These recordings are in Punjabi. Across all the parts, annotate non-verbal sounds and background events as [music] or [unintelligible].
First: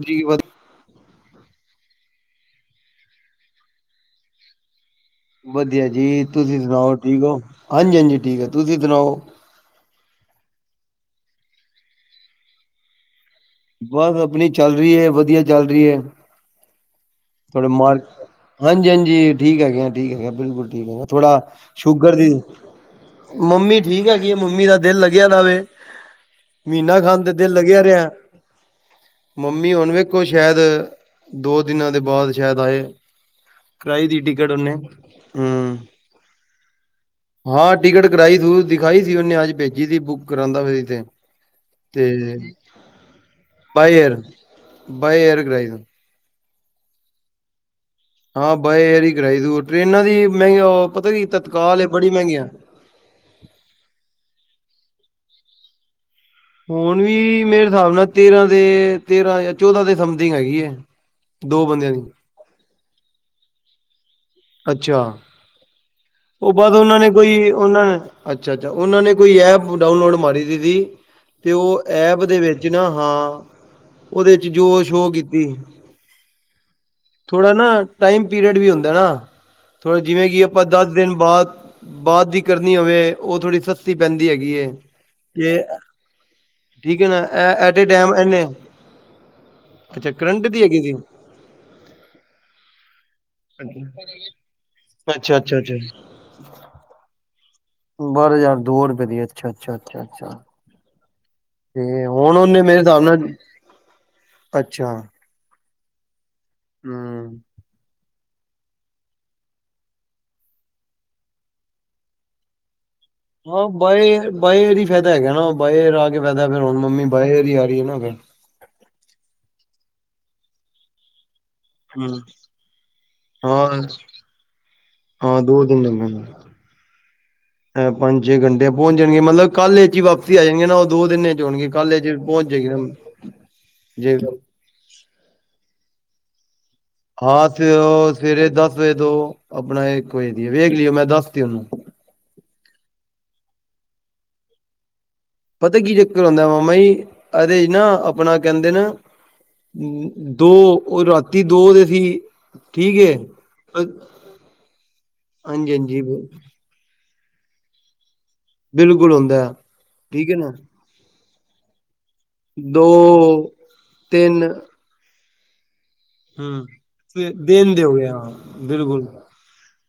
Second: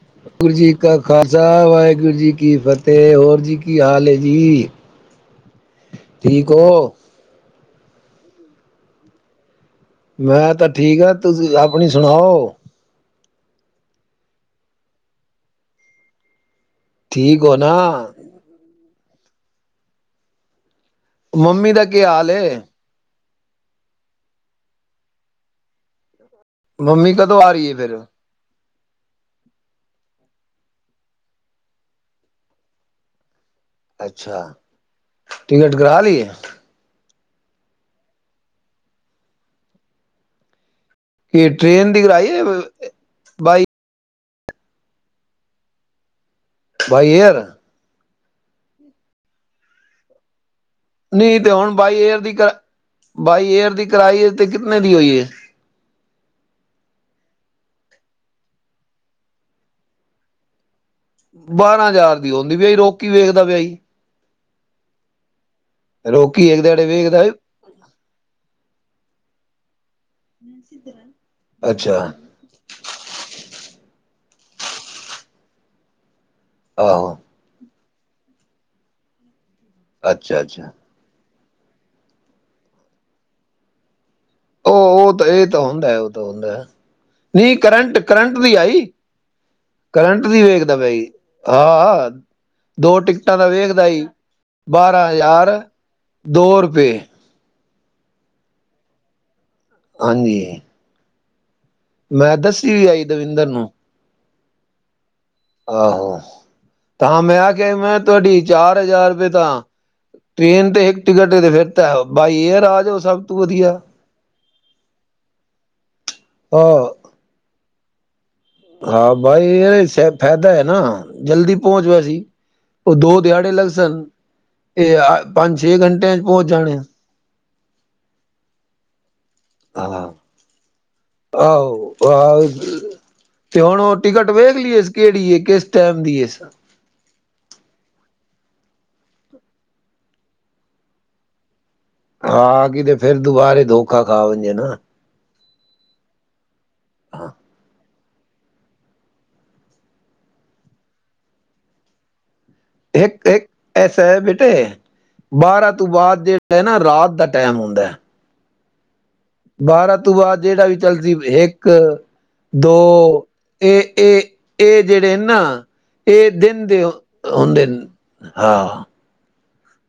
ਜੀ ਵਧ ਵਾਹਿਗੁਰੂ ਜੀ ਕਾ ਖਾਲਸਾ ਵਾਹਿਗੁਰੂ ਜੀ ਕੀ ਫਤਿਹ ਹੋਰ ਜੀ ਕੀ ਹਾਲ ਹੈ। ਜੀ- ਵਧੀਆ ਜੀ ਠੀਕ ਤੁਸੀ ਹੋ ਸੁਣਾਓ ਠੀਕ ਹੋ। ਹਾਂਜੀ -ਹਾਂਜੀ ਠੀਕ ਆ ਤੁਸੀਂ ਸੁਣਾਓ ਮੈਂ ਤਾਂ ਠੀਕ ਆ ਤੁਸੀਂ ਆਪਣੀ ਸੁਣਾਓ ਬਸ ਆਪਣੀ ਚੱਲ ਰਹੀ ਹੈ। ਵਧੀਆ ਚੱਲ ਰਹੀ ਹੈ। ਠੀਕ ਹੋ ਨਾ- ਜੀ ਠੀਕ ਹੈ। ਠੀਕ ਹੈਗੇ ਬਿਲਕੁਲ ਠੀਕ ਥੋੜਾ ਮੰਮੀ ਦਾ ਕੀ ਸ਼ੂਗਰ ਹਾਲ ਦੀ ਹੈ ਮੰਮੀ ਠੀਕ ਹੈਗਈ। ਮੰਮੀ ਦਾ ਦਿਲ ਲੱਗਿਆ ਨਾਲੇ ਮਹੀਨਾ ਮੰਮੀ [unintelligible] ਦੇ ਕਦੋਂ ਆ ਦਿਲ ਰਹੀ ਹੈ ਲੱਗਿਆ ਫਿਰ ਰਿਹਾ ਮੰਮੀ ਹੁਣ ਵੇਖੋ ਸ਼ਾਇਦ ਦੋ ਦਿਨਾਂ ਦੇ ਬਾਅਦ ਸ਼ਾਇਦ ਆਏ ਕਰਾਈ ਦੀ ਅੱਛਾ ਟਿਕਟ ਉਹਨੇ ਟਿਕਟ ਹਮ ਕਰਾ ਲਈ ਏ ਹਾਂ ਟਿਕਟ ਕਰਾਈ ਸੀ ਦਿਖਾਈ ਸੀ ਉਹਨੇ ਅੱਜ ਭੇਜੀ ਸੀ ਬੁੱਕ ਕਰਾਉਂਦਾ ਫੇਰ ਇਹ ਟ੍ਰੇਨ ਦੀ ਕਰਾਈ by by air by air ਕਰਾਈਏ ਬਾਈ ਏਅਰ? ਹਾਂ ਬਾਏ ਏਅਰ ਹੀ ਕਰਾਈ ਦੀ ਹੋਰ ਟ੍ਰੇਨਾਂ ਦੀ ਮਹਿੰਗੀ ਪਤਾ ਕੀ ਨਹੀਂ ਤੇ ਹੁਣ ਤਤਕਾਲ ਬਾਈ ਬੜੀ ਏਅਰ ਦੀ ਮਹਿੰਗੀਆਂ ਬਾਈ ਏਅਰ ਦੀ ਕਰਾਈ ਤੇ ਕਿਨੇ ਦੀ ਹੋਈ ਹੈ? [unintelligible] ਹੁਣ ਵੀ ਮੇਰੇ ਹਿਸਾਬ ਨਾਲ ਤੇਰਾਂ ਦੇ ਤੇਰਾਂ ਚੋਦਾਂ ਦੇ ਸਮਥਿੰਗ ਹੈਗੀ ਹੈ। ਦੋ ਬਾਰਾਂ ਬੰਦਿਆਂ ਹਜ਼ਾਰ ਦੀ ਆਉਦੀ ਪਈ ਰੋਕੀ ਵੇਖਦਾ ਪਿਆ ਸੀ ਅੱਛਾ। ਰੋਕੀ ਉਹ ਇੱਕ ਬਾਅਦ ਦਿਹਾੜੇ ਉਹਨਾਂ ਨੇ ਵੇਖਦਾ ਕੋਈ ਉਹਨਾਂ ਨੇ ਅੱਛਾ ਅੱਛਾ ਉਹਨਾਂ ਨੇ ਕੋਈ ਇਹ ਡਾਊਨਲੋਡ ਮਾਰੀ ਸੀ ਸੀ ਤੇ ਉਹ ਅੱਛਾ ਐਪ ਦੇ ਵਿੱਚ ਨਾ ਹਾਂ ਉਹਦੇ ਚ ਜੋ ਸ਼ੋ ਕੀਤੀ। ਆਹੋ ਥੋੜਾ ਨਾ ਟਾਈਮ ਪੀਰਅਡ ਵੀ ਹੁੰਦਾ ਨਾ। ਥੋੜਾ ਜਿਵੇਂ ਅੱਛਾ ਕਿ ਆਪਾਂ ਅੱਛਾ ਬਾ ਬਾਅਦ ਦੀ ਕਰਨੀ ਹੋਵੇ ਉਹ ਥੋੜ੍ਹੀ ਸਸਤੀ ਪੈਂਦੀ ਹੈਗੀ ਏ ਉਹ ਉਹ ਤਾਂ ਇਹ ਤੇ ਤਾਂ ਹੁੰਦਾ ਉਹ ਤਾਂ ਹੁੰਦਾ ਠੀਕ ਹੈ ਨਾ ਐ ਨਹੀਂ at a current time current ਇਹਨੇ ਦੀ ਆਈ ਅੱਛਾ ਕਰੰਟ ਦੀ ਵੇਖਦਾ ਹੈਗੀ ਸੀ ਪਾਈ ਹਾਂ ਦੋ ਟਿਕਟਾਂ ਦਾ ਵੇਖਦਾ ਈ ਬਾਰਾਂ ਅੱਛਾ ਹਜ਼ਾਰ ਅੱਛਾ ਦੋ ਰੁਪਏ। ਬਾਰ ਯਾਰ ਦੋ ਰੁਪਏ ਦੀ ਅੱਛਾ, ਅੱਛਾ, ਅੱਛਾ, ਅੱਛਾ। ਹਾਂਜੀ ਤੇ ਮੈਂ ਹੁਨ ਉਹਨੇ ਦੱਸੀ ਮੇਰੇ ਵੀ ਹਿਸਾਬ ਆਈ ਨਾਲ ਦਵਿੰਦਰ ਨੂੰ ਅੱਛਾ ਆਹੋ ਤਾਂ ਮੈਂ ਹੂੰ ਆ ਕੇਵੇੈਂ? ਤੁਹਾਡੀ ਚਾਰ ਹਜ਼ਾਰ ਰੁਪਏ ਤਾਂ, ਟ੍ਰੇਨ ਤੇ ਇੱਕ ਟਿਕਟ ਤੇ ਫਿਰਤਾ ਬਾਈ ਏਅਰ ਆ ਜਾਓ। ਸਭ ਤੋਂ ਹਾਂ ਵਧੀਆ ਬਾਏ ਫੇਰ ਈ ਫਾਇਦਾ ਹੈ ਨਾ ਬਾਏ ਰ ਪਦਾ ਫਿਰ ਹੁਣ ਹਾਂ ਮੰਮੀ ਬਾਏ ਏਅਰ ਹੀ ਆ ਰਹੀ ਹੈ ਨਾ ਫਿਰ। ਹਾਂ ਬਾਈ ਇਹ ਫਾਇਦਾ ਹੈ ਨਾ, ਜਲਦੀ ਪਹੁੰਚ ਪਇਆ ਹੂੰ, ਸੀ ਉਹ ਦੋ ਦਿਹਾੜੇ ਲੱਗ ਹਾਂ ਸਨ। ਤੇ ਹਾਂ ਪੰਜ ਦੋ ਛੇ ਦਿਨ ਘੰਟਿਆਂ ਚ ਲੱਗਣਗੇ ਪਹੁੰਚ ਜਾਣੇ। ਪੰਜ ਛੇ ਘੰਟੇ ਪਹੁੰਚ ਜਾਨ। ਆਹ ਦਿਨ ਚ ਹੋਣਗੇ ਆਹੋ, ਕੱਲ ਚ ਆਹੋ ਪਹੁੰਚ ਜਾਏਗੀ ਨਾ ਤੇ ਹੁਣ ਉਹ ਜੇ ਟਿਕਟ ਵੇਖ ਲਈਏ? ਕਿਹੜੀ ਕਿਸ ਟਾਈਮ ਦੀ? ਹਾਂ ਸ ਸਵੇਰੇ ਦਸ ਵਜੇ ਤੋਂ ਆਪਣਾ ਇੱਕ ਵਜ ਦੀ ਵੇਖ ਲਈ। ਮੈਂ ਦੱਸ ਤ ਉਹਨੂੰ ਹਾਂ ਕਿਤੇ ਫਿਰ ਦੁਬਾਰੇ ਦੋਖਾ ਖਾਵੇ ਨਾ। ਪਤਾ ਕੀ ਚੱਕਰ ਆਉਂਦਾ? ਵ ਈ ਅਦੇ ਚ ਨਾ। ਆਪਣਾ ਕਹਿੰਦੇ ਨਾ, ਦੋ ਉਹ ਰਾਤੀ ਦੋ ਦੇ ਸੀ। ਠੀਕ ਏ ਇੱਕ, ਇੱਕ ਐਸਾ ਬੇਟੇ ਬਾਰਾਂ ਹਾਂਜੀ ਤੋਂ ਹਾਂਜੀ ਬਾਅਦ ਜਿਹੜਾ ਨਾ ਰਾਤ ਦਾ ਟਾਈਮ ਹੁੰਦੇ ਆ ਬਿਲਕੂ ਬਾਰਾਂ ਤੋਂ ਬਾਅਦ ਜਿਹੜਾ ਵੀ ਚੱਲਦੀ ਵੀ ਇੱਕ ਇਕ ਦੋ ਇਹ, ਇਹ, ਇਹ ਜਿਹੜੇ ਨਾ [unintelligible] ਦਿਨ ਦੇ ਹੂੰ ਹੁੰਦੇ ਦੇਣ ਨੇ ਦਿਓਗੇ ਹਾਂ। ਬਿਲਕੁਲ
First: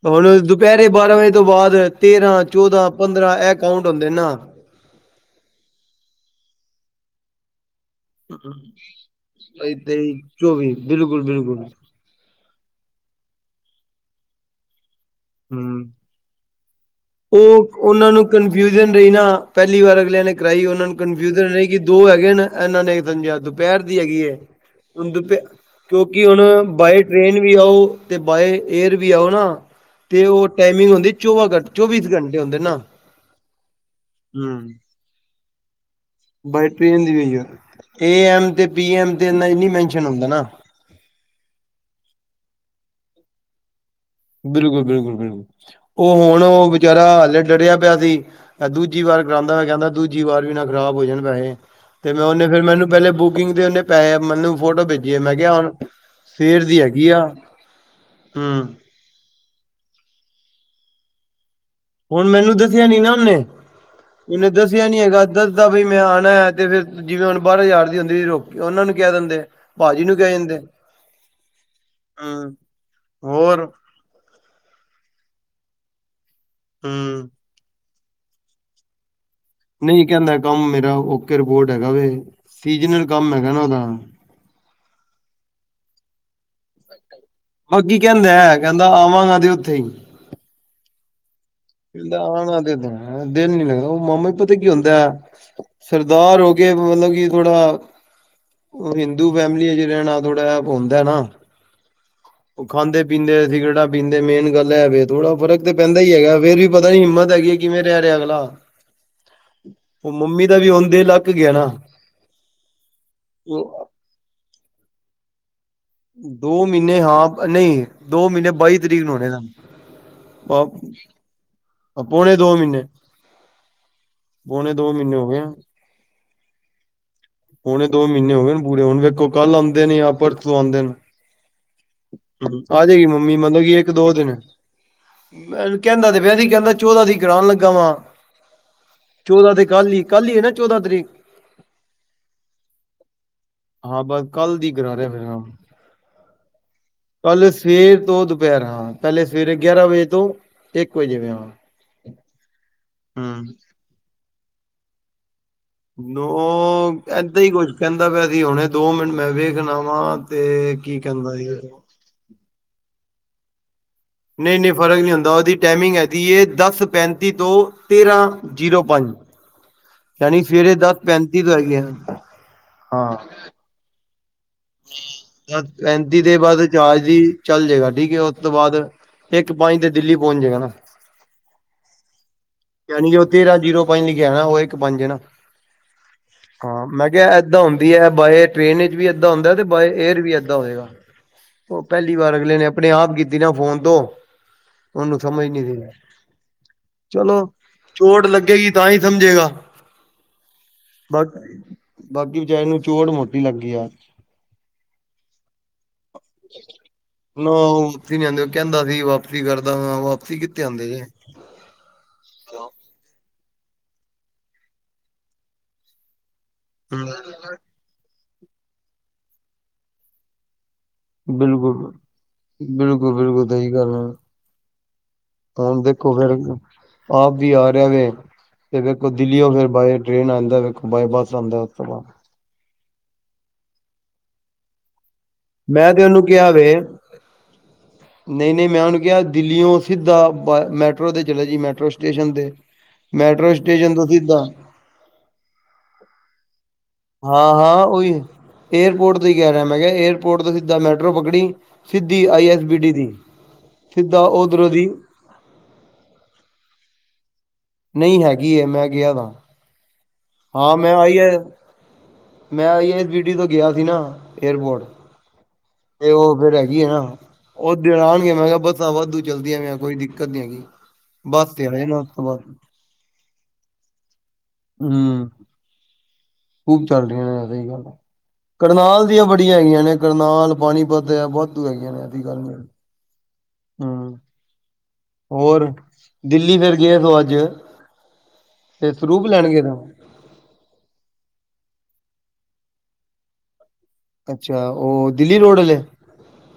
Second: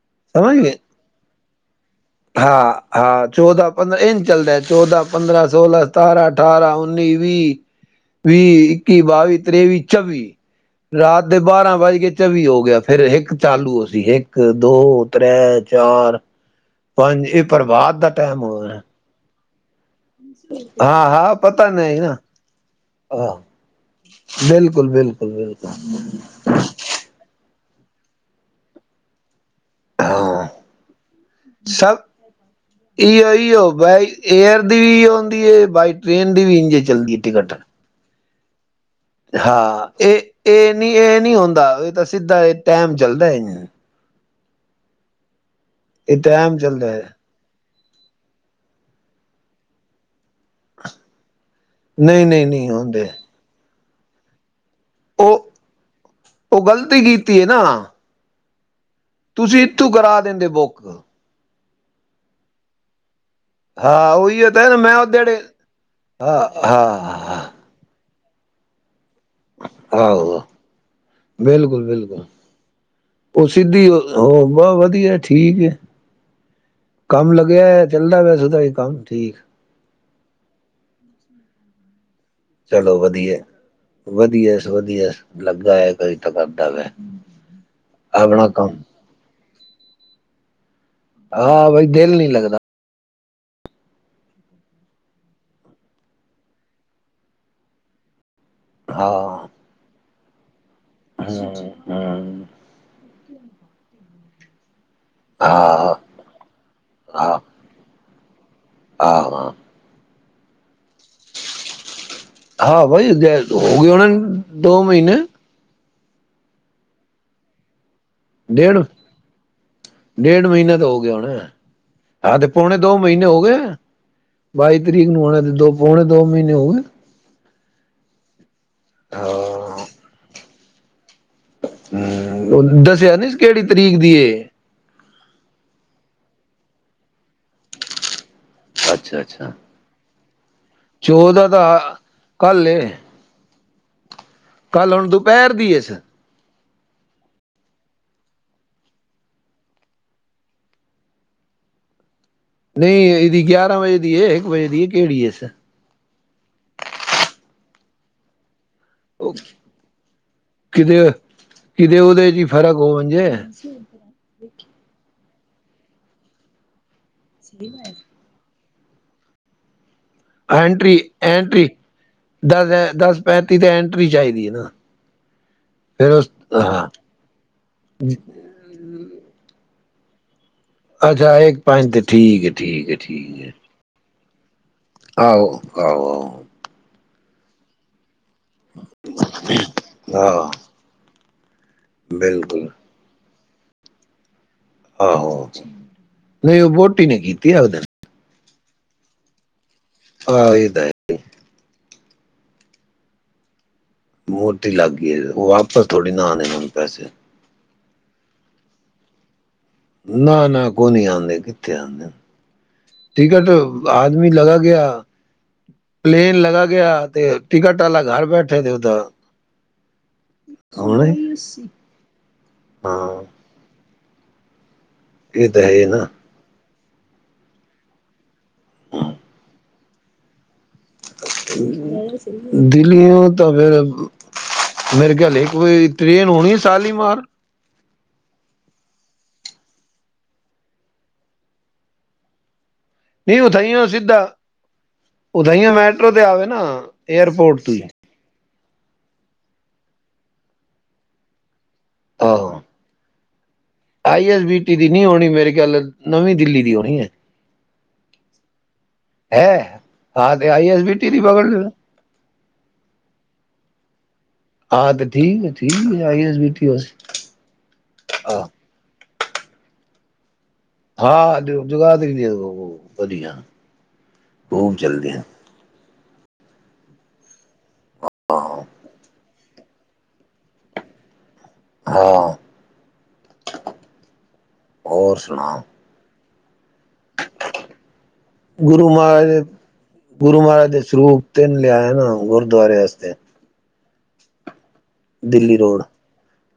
ਹੁਣ ਸਮਝ ਗਏ ਦੁਪਹਿਰੇ ਬਾਰਾਂ ਵਜੇ ਤੋ ਬਾਅਦ ਤੇਰਾਂ ਹਾਂ, ਚੌਦਾਂ ਹਾਂ ਪੰਦਰਾਂ ਇਹ ਚੌਦਾਂ, ਕਾਊਂਟ ਪੰਦਰਾਂ ਹੁੰਦੇ ਇਹ ਨਹੀਂ ਨਾ ਚੱਲਦਾ ਚੌਦਾਂ, ਪੰਦਰਾਂ, ਸੋਲਾਂ, ਸਤਾਰਾਂ, ਅਠਾਰਾਂ ਨੇ ਵੀ ਵੀਹ, ਇੱਕੀ, ਬਾਵੀ, ਤਰੇੇਵੀ, ਤੇਈ ਚੌਵੀ ਬਿਲਕੁਲ ਰਾਤ ਦੇ ਬਿਲਕੁਲ ਬਾਰਾਂ ਵੱਜ ਕੇ ਚੌਵੀ ਹੋ ਗਿਆ ਫਿਰ ਇੱਕ ਚਾਲੂ ਹੋਸੀ ਇੱਕ ਦੋ ਤ੍ਰੈ, ਹਮ ਚਾਰ ਪੰਜ ਇਹ ਉਹ ਪ੍ਰਭਾਤ ਦਾ ਉਹਨਾਂ ਨੂੰ ਟਾਈਮ ਹੋ ਰਿਹਾ ਕਨਫਿਊਜ਼ਨ ਰਹੀ ਨਾ ਪਹਿਲੀ ਵਾਰ ਨੇ ਕਰਾਈ ਉਹਨਾਂ ਨੂੰ ਹਾਂ ਹਾਂ ਕਨਫਿਊਜਨ ਰਹੀ ਪਤਾ ਕਿ ਨਹੀਂ ਦੋ ਨਾ ਹੈਗੇ ਨੇ ਇਹਨਾਂ ਨੇ ਹਾਂ ਸਮਝਿਆ ਦੁਪਹਿਰ ਦੀ ਹੈਗੀ ਹੈ ਬਿਲਕੁਲ ਹੁਣ ਦੁਪ ਬਿਲਕੁਲ ਬਿਲਕੁਲ ਕਿਉਂਕਿ ਹੁਣ ਬਾਏ ਟ੍ਰੇਨ ਵੀ ਆਓ ਤੇ ਬਾਏ ਏਅਰ ਵੀ ਆਓ ਨਾ ਤੇ ਉਹ ਹਾਂ ਟਾਈਮਿੰਗ ਹੁੰਦੀ ਚੌਵਾਂ ਘੰ ਸਭ ਚੌਵੀਸ ਘੰਟੇ ਹੁੰਦੇ ਨਾ ਇ ਇਓ ਬਾਈ ਏਅਰ ਹਮ ਦੀ ਵੀ ਹੁੰਦੀ ਹੈ ਬਾਈ ਟ੍ਰੇਨ ਦੀ ਵੀ ਬਾਏ ਇੰ ਟ੍ਰੇਨ ਦੀ ਚੱਲਦੀ ਹੈ ਹੋਈ ਏ ਟਿਕਟ ਏ ਐਮ ਤੇ ਪੀ ਐਮ ਤੇ ਇੰਨਾ ਨਹੀਂ ਹਾਂ ਮੈਨਸ਼ਨ ਇਹ ਹੁੰਦਾ ਨਾ ਇਹ ਨਹੀਂ ਇਹ ਨਹੀਂ ਹੁੰਦਾ ਇਹ ਤਾਂ ਸਿੱਧਾ ਇਹ ਟਾਈਮ ਚੱਲਦਾ ਬਿਲਕੁਲ ਬਿਲਕੁਲ ਬਿਲਕੁਲ ਉਹ ਇਹ ਹੁਣ ਟਾਈਮ ਉਹ ਚੱਲਦਾ ਵਿਚਾਰਾ ਹੈ ਹਾਲ ਡਰਿਆ ਪਿਆ ਸੀ ਮ ਦੂਜੀ ਵਾਰ ਕਰਾਉਂਦਾ ਮੈਂ ਕਹਿੰਦਾ ਦੂਜੀ ਵਾਰ ਵੀ ਨਾ ਖ਼ਰਾਬ ਹੋ ਜਾਣ ਪੈਸੇ ਤੇ ਮੈਂ ਨਹੀਂ ਨਹੀਂ ਉਹਨੇ ਫੇਿਰ ਨਹੀਂ ਮੈਨੂੰ ਹੁੰਦੇ ਪਹਿਲੇ ਬੁਕਿੰਗ ਤੇ ਉਹਨੇ ਪਹੇ ਮੈਨੂੰ ਫੋਟੋ ਭੇਜੀਏ ਮੈਂ ਉਹ ਕਿਹਾ ਹੁਣ ਸਵੇਰ ਉਹ ਦੀ ਗ਼ਲਤੀ ਹੈਗੀ ਆ ਕੀਤੀ ਹੈ ਨਾ ਹਾਂ ਤੁਸੀਂ ਇੱਥੋਂ ਕਰਾ ਦਿੰਦੇ ਬੁੱਕ ਹੁਣ ਮੈਨੂੰ ਦੱਸਿਆ ਨੀ ਨਾ ਉਹਨੇ ਹਾਂ ਉਹਨੇ ਉਹੀ ਤਾਂ ਨਾ ਦੱਸਿਆ ਮੈਂ ਨੀ ਉਹ ਹੈਗਾ ਜਿਹੜੇ ਦੱਸਦਾ ਬਈ ਮੈਂ ਆਉਣਾ ਹਾਂ ਹੈ ਤੇ ਫਿਰ ਜਿਵੇਂ ਹੁਣ ਬਾਰਾਂ ਹਜ਼ਾਰ ਦੀ ਹੁੰਦੀ ਰੋਕੀ ਉਹਨਾਂ ਨੂੰ ਕਹਿ ਦਿੰਦੇ। ਭਾਜੀ ਨੂੰ ਕਹਿ ਆਹੋਹ ਦਿੰਦੇ, ਬਿਲਕੁਲ ਬਿਲਕੁਲ ਹੂੰ ਉਹ ਹੋਰ ਸਿੱਧੀ ਉਹ ਵਧੀਆ ਠੀਕ ਹੂੰ ਕੰਮ ਲੱਗੇਆ ਐ। ਚੱਲਦਾ ਵੈ ਸੂਦਾ ਈ ਕੰਮ ਠੀਕ। ਨਈ ਕੈਂਦਾ ਏ ਕੰਮ ਮੇਰਾ ਓਕੇ ਰਿਪੋਰਟ ਹੈਗਾ ਵੇ। ਚਲੋ ਸੀਜਨਲ ਕੰਮ ਵਧੀਆ ਏ ਹੈਗਾ ਨਾ ਉਹਦਾ। ਵਧੀਆ ਸ ਵਧੀਆ ਲੱਗਾ ਹੈ ਕੋਈ ਤਾਂ ਕੰਮ ਕਰ ਰੈ। ਹੁਂ। ਬਾਕੀ ਕਹਿੰਦਾ ਆਪਣਾ ਐ ਕਹਿੰਦਾ ਆਵਾਂਗਾ ਤੇ ਓਥੇ ਹੀ। ਹਾਂ ਬਈ ਦਿਲ ਕਹਿੰਦਾ ਨਈ ਲੱਗਦਾ। ਆਣਾ ਤੇ ਦਿਲ ਨੀ ਲੱਗਦਾ ਉਹ ਮਾਮਾ ਪਤਾ ਕੀ ਹੁੰਦਾ ਐ ਸਰਦਾਰ ਹੋ ਕੇ ਮਤਲਬ ਕਿ ਥੋੜਾ ਓ ਹਿੰਦੂ ਹਾਂ ਫੈਮਿਲੀ ਏ ਜਿਦੇ ਨਾਲ ਥੋੜਾ। ਹੋਂਦਾ ਐ ਨਾ। ਹੂੰ ਹੂੰ। ਓ ਖਾਂਦੇ ਪੀਂਦੇ ਸਿਗਰੇਟਾਂ ਪੀਂਦੇ ਮੇਨ ਗੱਲ ਐ ਵੇ। ਥੋੜ੍ਹਾ ਫਰਕ ਤੇ ਹਾਂ ਪੈਂਦਾ ਈ ਹੈਗਾ ਫੇਰ ਵੀ ਪਤਾ ਨੀ ਹਿੰਮਤ ਹੈਗੀ ਕਿਵੇਂ ਰੈ ਰਿਹਾ ਅਗਲ ਨਾ। ਆਹ ਆਂ। ਮੰਮੀ ਦਾ ਵੀ ਹੋਨ ਹਾਂ ਬਈ ਦੈ ਹੋ ਉਹ ਗਏ ਨੇ ਦੋ ਮਹੀਨੇ। ਦੋ ਮਹੀਨੇ ਹਾਂ ਨਈ। ਦੋ ਮਹੀਨੇ ਬਾਈ ਡੇਢ ਤਰੀਕ ਨੂੰ ਹੋਣੇ ਨੇ ਡੇਢ ਬ ਮਹੀਨਾ ਤਾਂ ਹੋ ਗਿਆ ਹੋਣਾ ਹਾਂ ਤੇ ਪਉਣੇ ਦੋ ਮਹੀਨੇ ਹੋ ਗਏ ਪੌਣੇ ਬਾਈ ਦੋ ਤਰੀਕ ਮਹੀਨੇ ਨੂੰ ਹੋ ਗਏ ਹੋਣੇ ਸੀ ਦੋ ਪਉਣੇੋ ਦੋ ਦੋ ਮਹੀਨੇ ਹੋ ਗਏ? ਪੋਣੇ ਦੋ ਮਹੀਨੇ ਹੋਗੇ ਨ। ਪੂਰੇ ਹੋਣਗੇ ਕੋ ਕੱਲ ਆਉਂਦੇ ਨੇ ਯਾਂ ਪਰਸ ਪਰਸੋ ਆਉਂਦੇ ਨੇ। ਹਮ ਆ ਦੱਸਿਆ ਨੀ ਸ ਕੇੜੀ ਤਰੀਕ ਦੀ ਏ? ਮੈਨ ਕਹਿੰਦਾ ਤੇ ਪਆ ਸੀ ਕਹਿੰਦਾ ਚੌਦਾਂ ਦੀ ਕਰਾਣ ਲੱਗਾ ਵਾਂ। ਅੱਛਾ-ਅੱਛਾ। ਚੌਦਾਂ ਤੇ ਕੱਲ ਹੀ ਕੱਲ ਹੀ ਹੈ ਨਾ ਚੌਦਾਂ ਤਰੀਕ? ਚੌਦਾਂ ਤਾਂ ਕੱਲ ਏ। ਹਾਂ ਬਸ। ਦੀ ਕੱਲ ਕਰਾ ਹੁਣ ਰਿਹਾ ਫਿਰ ਹਾਂ। ਦੁਪਹਿਰ ਦੀ ਏਸ। ਕੱਲ ਸਵੇਰ ਤੋਂ ਦੁਪਹਿਰ ਹਾਂ ਪੈਲੇ ਸਵੇਰੇ ਗਿਆਰਾਂ ਵਜੇ ਤੋਂ ਏਕ ਵਜੇ ਵੇ ਹਾਂ। ਨਹੀਂ ਏਦੀ ਹੂੰ। ਗਿਆਰਾਂ ਵਜੇ ਦੀ ਏ ਹੇਕ ਵਜੇ ਦੀ। ਕੇੜੀ ਏਸ? ਉਹ ਏਦਾਂ ਹੀ ਕੁਛ ਕਹਿੰਦਾ ਪਿਆ ਸੀ ਆਉਣਾ। ਦੋ ਮਿੰਟ ਮੈਂ ਵੇਖ ਲਵਾਂ ਤੇ, ਕੀ ਕਿਤੇ ਕਹਿੰਦਾ ਸੀ ਕਿਤੇ ਉਹਦੇ ਚ ਹੀ [unintelligible] ਨਹੀਂ ਨਹੀਂ ਫਰਕ ਨਹੀਂ ਹੁੰਦਾ ਉਹ ਇਹਦੀ ਟਾਈਮਿੰਗ ਹੈਗੀ ਏ ਦਸ ਪੈਂਤੀ ਤੋਂ ਤੇਰਾਂ ਜ਼ੀਰੋ ਪੰਜ ਯਾਨੀ ਸਵੇਰੇ ਦਸ ਐਂਟਰੀ ਪੈਂਤੀ ਤੋਂ ਐਂਟਰੀ ਹੈਗੇ ਆ। ਦਸ ਹਾਂ। ਦਸ ਪੈਂਤੀ ਤੇ ਐਂਟਰੀ ਚਾਹੀਦੀ। ਹੈ ਨਾ ਫਿਰ ਪੈਂਤੀ ਉਸ ਦੇ ਬਾਅਦ ਹਾਂ ਚਾਰ ਦੀ ਚੱਲ ਜਾਏਗਾ, ਠੀਕ ਹੈ, ਉਸ ਤੋਂ ਬਾਅਦ ਇੱਕ ਪੰਜ ਦਿਨ ਦਿੱਲੀ ਪਹੁੰਚ ਜੇ ਗਾ ਨਾ ਅੱਛਾ ਇੱਕ ਪੰਜ ਤੇ ਠੀਕ ਏ। ਜਾਣੀ ਉਹ ਤੇਰਾਂ ਜੀਰੋ ਪਾ ਨਾ ਉਹ ਪੰਜ ਹੈ ਨਾ। ਆਹੋ, ਆਹੋ ਆਹੋ। ਹਾਂ ਮੈਂ ਕਿਹਾ ਏਦਾਂ ਹੁੰਦੀ ਏ। ਬਾਏ ਟ੍ਰੇਨ ਵਿੱਚ ਵੀ ਏਦਾਂ ਹੁੰਦਾ, ਤੇ ਬਾਏ ਏਅਰ ਵੀ ਆਹ ਏਦਾਂ ਹੋਏਗਾ। ਉਹ ਪਹਿਲੀ ਵਾਰ ਅਗਲੇ ਨੇ ਬਿਲਕੁਲ ਆਪਣੇ ਆਪ ਬਿਨਾਂ ਫੋਨ ਤੋਂ ਉਹਨੂੰ ਸਮਝ ਆਹੋ, ਨੀ ਸੀ ਨਹੀਂ ਉਹ ਵਹੁਟੀ ਨੇ ਚਲੋ ਕੀਤੀ ਆ। ਉਹਦੇ ਚੋਟ ਲੱਗੇਗੀ ਤਾਂ ਹੀ ਸਮਝੇਗਾ ਹਾਂ, ਇਹਦਾ ਬਾਕੀ ਬਾਕੀ ਵਿਚਾਰੇ ਨੂੰ ਚੋਟ ਮੋਟੀ ਲੱਗੀ ਆ। ਮੂਰਤੀ ਲੱਗ ਗਈ, ਉਹ ਵਾਪਸ ਥੋੜੀ ਨਾ ਆਣੇ ਹੁਣ ਪੈਸੇ। ਨਹੀਂ ਉਹ ਕਹਿੰਦਾ ਸੀ ਵਾਪਸੀ ਕਰ ਨਾ ਨਾ ਕੋ ਨੀ ਆਉਂਦੇ, ਕਿੱਥੇ ਆਉਂਦੇ। [unintelligible] ਟਿਕਟ ਆਦਮੀ ਲਗਾ ਗਿਆ, ਪਲੇਨ ਲ ਚਲਾ ਗਿਆ ਤੇ ਬਿਲਕੁਲ ਟਿਕਟ ਵਾਲਾ ਘਰ ਬੈਠ ਇਹ ਤੇ ਉਹਦਾ ਹੁਣ ਬਿਲਕੁਲ, ਹਾਂ ਬਿਲਕੁਲ, ਬਿਲਕੁਲ ਸਹੀ ਗੱਲ ਆ। ਇਹ ਤਾਂ ਹੁਣ ਹੈ ਨਾ ਦੇਖੋ ਫੇਰ ਆਪ ਵੀ ਆ ਰਿਹਾ ਵੇ ਤੇ ਵੇਖੋ ਦਿੱਲੀ ਹੋ ਫਿਰ ਬਾਏ ਟ੍ਰੇਨ ਆਉਂਦਾ। ਬਾਏ ਬੱਸ ਆਉਂਦਾ ਉਸ ਤੋਂ ਬਾਅਦ ਦਿੱਲੀ ਉਹ ਤਾਂ ਫੇਰ ਮੇਰੇ ਗਲੇਈ ਮੈਂ ਤੇ ਉਹਨੂੰ ਟ੍ਰਰੇਨ ਕਿਹਾ ਹੋਣੀ ਵੇ ਸਾਲੀ ਮਾਰ। ਨਹੀਂ ਨਹੀਂ ਮੈਂ ਉਹਨੂੰ ਕਿਹਾ ਦਿੱਲੀਓ ਸਿੱਧਾ ਮੈਟਰੋ ਤੇ ਚਲੇ ਜੀ ਮੈਟਰੋ ਸਟੇਸ਼ਨ ਤੇ ਨਹੀਂ ਮੈਟਰੋ ਉਥਾਈਆਂ ਸਟੇਸ਼ਨ ਤੋਂ ਸਿੱਧਾ ਉਥਾਈਆਂ ਮੈਟਰੋ ਤੇ ਆਵੇ ਨਾ ਹਾਂ ਏਅਰਪੋਰਟ ਤੋਂ ਹੀ। ਹਾਂ ਉਹੀ ਏਅਰਪੋਰਟ ਹੀ ਕ ਰਿਹਾ ਮੈਂ ਕਿਹਾ ਏਅਰ ਰ ਤੋਂ ਸਿੱਧਾ ਮੈਟਰੋ ਪਕੜੀ ਸਿੱਧੀ ਆਈ ਆਹੋ ਐੱਸ ਬੀ ਡੀ ਦੀ। ਸਿੱਧਾ ਆਈ ਐਸ ਬੀ ਉਧਰੋਂ ਟੀ ਦੀ ਨੀ ਹੋਣੀ ਮੇਰੇ ਖਿਆਲ ਨਵੀਂ ਦਿੱਲੀ ਦੀ ਹੋਣੀ ਹੈ। ਨਹੀਂ ਹੈਗੀ ਮੈਂ ਗਿਆ ਤਾਂ। ਹੈ ਤੇ ਹਾਂ ਐਸ ਬੀ ਮੈਂ ਟੀ ਆਈ ਦੀ ਹੈ ਪਕੜ ਲੈ ਮੈਂ ਆਈਏ ਇਸ ਬੀਟੀ ਤੋਂ ਗਿਆ ਸੀ। [unintelligible] ਹਾਂ ਤੇ ਠੀਕ ਠੀਕ ਹੈ ਤੇ ਆਈ ਉਹ ਐਸ ਬੀ ਫੇਰ ਟੀ ਹੋ ਹੈਗੀ ਆ ਨਾ ਉਹ ਦਿਨ ਆਉਣਗੇ ਮੈਂ ਹਾਂ ਕਿਹਾ ਬੱਸਾਂ ਵਾਧੂ ਜਲਦੀਆਂ ਮੈਂ ਕੋਈ ਦਿੱਕਤ ਨਹੀਂ ਹੈਗੀ। ਹਾਂ ਬੱਸ ਤੇ ਆਏ ਨਾ ਉਸ ਜਗਾਧਰੀ ਤੋਂ ਦੀਆਂ ਬਾਅਦ ਦੋਨੋ ਵਧੀਆ। ਖੂਬ ਚਲਦੀਆਂ ਹਮ ਖੂਬ ਚੱਲ ਰਹੀਆਂ ਐ। ਸਹੀ ਗੱਲ ਐ, ਹਾਂ ਕਰਨਾਲ ਦੀਆਂ ਬੜ ਇਥੇ ਹੈਗੀਆਂ ਨੇ ਕਰਨਾਲ ਪਾਣੀਪਤ ਬਹੁਤ ਹੈਗੀਆਂ ਨੇ ਇਹਦੀ ਹਾਂ ਗੱਲ ਨਹੀਂ। ਹਾਂ। ਹੋਰ ਸੁਣਾ? ਦਿੱਲੀ ਫੇਰ ਗਏ ਸੋ ਅੱਜ ਗੁਰੂ ਤੇ ਸਰੂਪ ਮਹਾਰਾਜ ਦੇ ਲੈਣ ਗਏ ਸੋ ਗੁਰੂ ਮਹਾਰਾਜ ਦੇ ਸਰੂਪ ਤਿਨ ਲਿਆਇ ਨਾ ਗ ਗੁਰਦੁਆਰੇ ਵਾਸਤੇ। ਅੱਛਾ। ਅੱਛਾ ਉਹ ਦਿੱਲੀ ਰੋਡ ਵਾਲੇ,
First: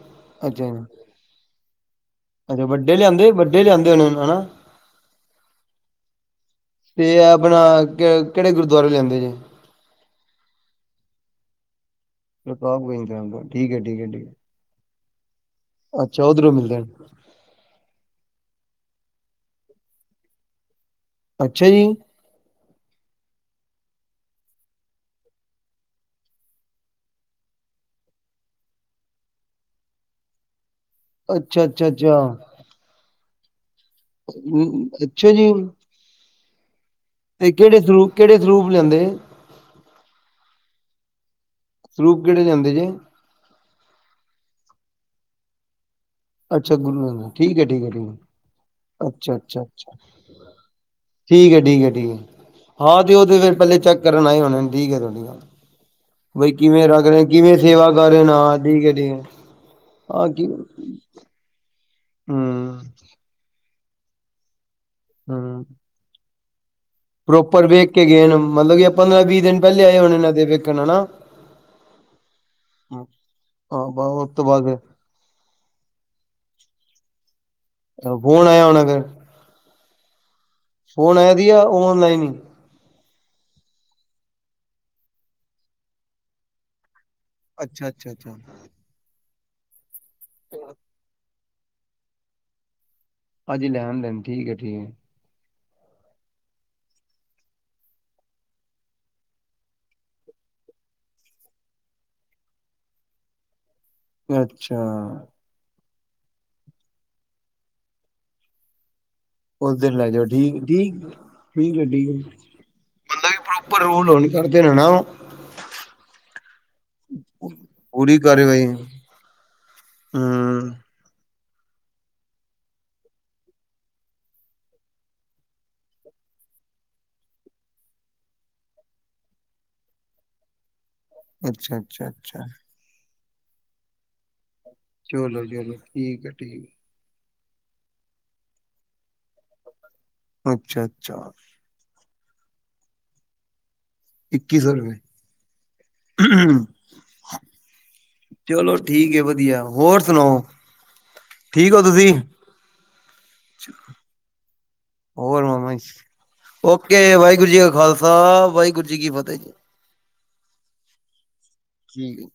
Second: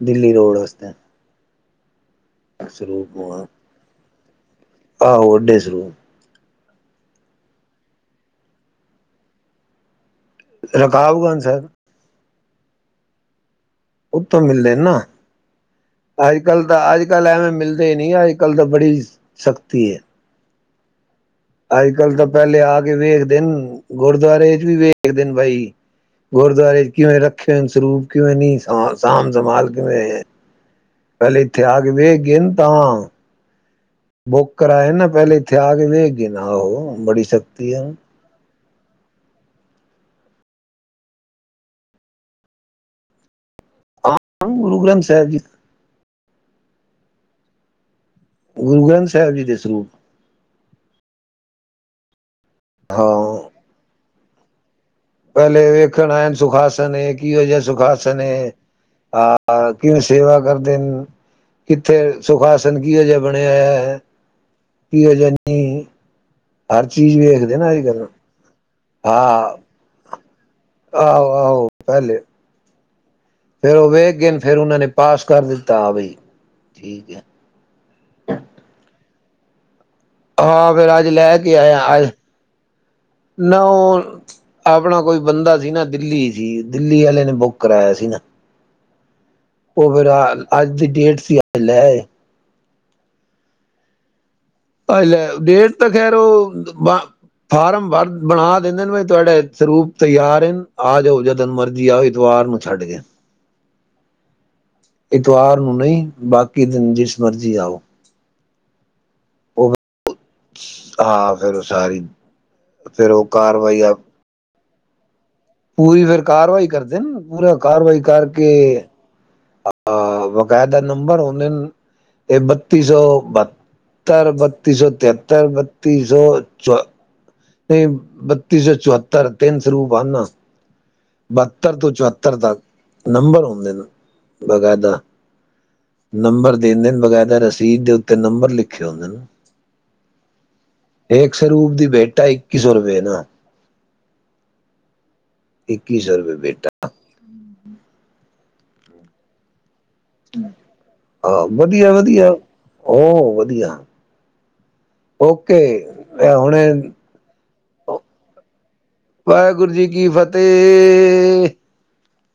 ਦਿੱਲੀ ਰੋਡ ਅੱਛਾ। ਵਾਸਤੇ ਅੱਛਾ ਵੱਡੇ ਲਿਆਂਦੇ ਵੱਡੇ ਲਿਆਂਦੇ ਹੁਣ। ਹੈਣਾ। ਆਹੋ ਵਡੇ ਸਰੂ ਤੇ ਆਪਣਾ ਕਿਹੜੇ ਗੁਰਦੁਆਰੇਯੋ ਲਿਆਂਦੇ ਜੇ? ਰਕਾਬ ਗੰਜ ਸਾਹਿਬ। ਰਕਾਬ ਗੰਜ ਸਾਹਿਬ ਤੋ। ਉਹਥੋਂ ਮਿਲਦੇ ਨੇ ਨਾ ਅੱਜ ਉਧਰੋਂ ਕੱਲ ਮਿਲਦੇ ਤਾਂ ਅੱਜ ਨੇ ਕੱਲ ਐਵੇਂ ਮਿਲਦੇ ਨਹੀਂ ਅੱਜ ਕੱਲ ਤਾਂ ਬੜੀ ਸਖ਼ਤੀ ਹੈ। ਅੱਛਾ ਅੱਜ ਜੀ ਕੱਲ ਤਾਂ ਪਹਿਲੇ ਆ ਕੇ ਵੇਖਦੇ ਨੇ ਗੁਰਦੁਆਰੇ ਚ ਵੀ ਵੇਖਦੇ ਨੇ ਬਾਈ ਗੁਰਦੁਆਰੇ ਚ ਕਿਵੇਂ ਰੱਖੇ ਹੋ ਸਰੂਪ ਕਿਵੇਂ ਨ ਸਾਂਭ ਸੰਭਾਲ ਕਿਵੇਂ ਐ। ਪਹਿਲੇ ਅੱਛਾ ਇੱਥੇ ਆ ਅੱਛਾ ਕੇ ਅੱਛਾ ਵੇਖ ਗਏ ਤਾਂ ਬੁੱਕ ਅਮ, ਕਰਾਯਾ ਨਾ, ਅੱਛਾ ਪਹਿਲੇ ਜੀ ਇੱਥੇ ਆ ਕੇ ਵੇਖ ਗਏ ਨ। ਨਾ ਉਹ ਬੜੀ ਤੇ ਸ਼ਕਤੀ ਕਿਹੜੇ ਹੈ। ਸਰੂਪ ਕਿਹੜੇ ਸਰੂਪ ਲਿਆਂਦੇ, ਸਰੂਪ ਕਿਹੜੇ ਲਿਆਂਦੇ ਜੇ। ਆ ਗੁਰੂ ਗ੍ਰੰਥ ਸਾਹਿਬ ਜੀ ਦੇ । ਅੱਛਾ ਗੁਰੂ ਦਾ ਨਾ, ਠੀਕ ਹੈ ਠੀਕ ਹੈ ਗ ਗੁਰੂ ਗ੍ਰੰਥ ਸਾਹਿਬ ਜੀ ਦੇ ਸਰੂਪ ਠੀਕ ਹੈ, ਠੀਕ ਹੈ, ਠੀਕ ਹੈ। ਹਾਂ ਉਦੇ ਪਹਿੱਲੇ ਚੱਕ ਕਰਨ ਆਏ ਹੋਣੇ, ਠੀਕ ਹੈ ਤੁਹਾਡੀ ਗੱਲ, ਸਿੱਖਣ ਬਈ ਕਿਵੇਂ ਸੁਖਾਸਨ ਰੱਖ ਰਹੇ ਕਿਹੋ ਕਿਵੇਂ ਜੇਹਾ ਸੇਵਾ ਕਰ ਸੁਖਾਸਨ ਰਹੇ ਨੇ। ਹੈ ਹਾਂ ਠੀਕ ਹੈ ਠੀਕ ਹੈ ਆਹ ਕਿਵੇ ਹਾਂ ਸੇਵਾ ਕੀ ਕਰਦੇ ਨੇ, ਕਿੱਥੇ ਹਮ ਸੁਖਾਸਨ ਕੀ ਅਜਿਹਾ ਬਣਿਆ ਹੋਇਆ ਹੈ। [unintelligible] ਕਿਹੋ ਜਿਹਾ ਹਮ ਨਹੀਂ, ਹਰ ਚੀਜ਼ ਵੇਖਦੇ ਪ੍ਰੋਪਰ ਨਾ ਅੱਜ ਵੇਖ ਕੱਲ ਕੇ ਗਏ ਮਤਲਬ ਕਿ ਪੰਦਰਾਂ ਵੀਹ ਹਾਂ ਦਿਨ ਪਹਿਲੇ ਆਏ ਹੋਣੇ ਦੇ ਵੇਖਣ ਆ ਨਾ, ਆਹੋ ਆਹੋ ਪਹਿਲੇ ਹਾਂ, ਫੇਰ ਉਹ ਵੇਖ ਬਸ ਉਸ ਗਏ ਤੋਂ ਫੇਰ ਬਾਅਦ ਉਹਨਾਂ ਫਿਰ ਨੇ ਪਾਸ ਕਰ ਦਿੱਤਾ ਆ ਬਈ ਠੀਕ ਹੈ। ਫੋਨ ਆਇਆ ਹੋ ਘਰ, ਹਾਂ ਫਿਰ ਅੱਜ ਲੈ ਕੇ ਆਇਆ ਅੱਜ, ਔਨਲਾਈਨ ਹੀ ਨਾ ਉਹ ਆਪਣਾ ਕੋਈ ਬੰਦਾ ਸੀ ਨਾ ਦਿੱਲੀ ਸੀ ਦਿੱਲੀ ਆਲੇ, ਬੁੱਕ ਅੱਛਾ ਕਰਵਾਇਆ ਸੀ ਅੱਛਾ ਨਾ, ਅੱਛਾ ਉਹ, ਅੱਜ ਦੀ ਡੇਟ ਸੀ। ਬਿੱਲ ਲੇ ਆਏ। ਹਾਂਜੀ ਲੈਣ ਦੇਣ। ਠੀਕ ਹੈ ਅ ਠੀਕ ਲੈ ਡੇਟ ਤਾਂ ਖੈਰ ਉਹ। ਫਾਰਮ ਵਰ ਬਣਾ ਦਿੰਦੇ ਨੇ ਤੁਹਾਡੇ ਸਰੂਪ ਤਿਆਰ ਆ ਜਾਓ ਜਦਨ ਮਰਜੀ ਆਓ ਐਤਵਾਰ ਨੂੰ ਛੱਡ ਕੇ। ਅੱਛਾ। ਇਤਵਾਰ ਨੂੰ ਨਹੀਂ ਬਾਕੀ ਦਿਨ ਜਿਸ ਮਰਜ਼ੀ ਆਓ। ਉਹ ਉਸ ਦਿਨ ਲੈਜੋ। ਦੀ। ਹਾਂ ਫੇਰ ਉਹ ਸਾਰੀ ਫੇਰ ਉਹ ਕਾਰਵਾਈ। ਦਿਨ ਨਾ ਉਹ। ਪੂਰੀ ਫੇਰ ਕਾਰਵਾਈ ਕਰਦੇ ਨੇ ਪੂਰਾ ਕਾਰਵਾਈ ਪੂਰੀ ਕਰਕੇ। ਕਾਰਵਾਈ ਅ ਹਮ ਬਕਾਇਦਾ ਨੰਬਰ। ਔਨਲਾਈਨ ਬਤੀ ਸੌ ਬੱਤਰ ਬਤੀ ਸੌ ਤੇਹੱਤਰ ਬੱਤੀ ਸੌ ਚ ਨਹੀਂ ਬੱਤੀ ਸੌ ਚੁਹੱਤਰ ਤਿੰਨ ਸਰੂਪ ਹਨ। ਬਹੱਤਰ ਅੱਛਾ ਤੋਂ ਅੱਛਾ ਚੁਹੱਤਰ ਅੱਛਾ ਤੱਕ। ਨੰਬਰ ਹੁੰਦੇ ਨੇ। ਬਗਾਇਦਾ ਚਲੋ ਚਲੋ ਠੀਕ ਹੈ ਨੰਬਰ ਦੇ ਠੀਕ ਦਿੰਦੇ ਨੇ ਬਗਾਇਦਾ । ਰਸੀਦ ਦੇ ਉੱਤੇ ਨੰਬਰ ਲਿਖੇ ਹੁੰਦੇ ਨੇ। ਅੱਛਾ ਅੱਛਾ ਇੱਕ ਸਰੂਪ ਦੀ । ਢਾਈ ਇੱਕੀ ਸੌ ਰੁਪਏ ਦਾ। ਇੱਕੀ ਸੌ ਰੁਪਏ? ਇੱਕੀ ਸੌ ਰੁਪਏ ਬੇਟਾ। ਚਲੋ ਠੀਕ ਹੈ ਵਧੀਆ। ਹੋਰ ਸੁਣਾਓ ਆਹ ਠੀਕ ਹੋ ਵਧੀਆ ਤੁਸੀਂ ਵਧੀਆ ਹੋ ਵਧੀਆ। ਹੋਰ ਓਕੇ ਮਾਮਾ ਜੀ ਹੁਣੇ ਓਕੇ ਵਾਹਿਗੁਰੂ ਜੀ ਕਾ ਖਾਲਸਾ ਵਾਹਿਗੁਰੂ ਜੀ ਕੀ ਫਤਿਹ ਜੀ। ਤੇ। ਠੀਕ ਹੈ।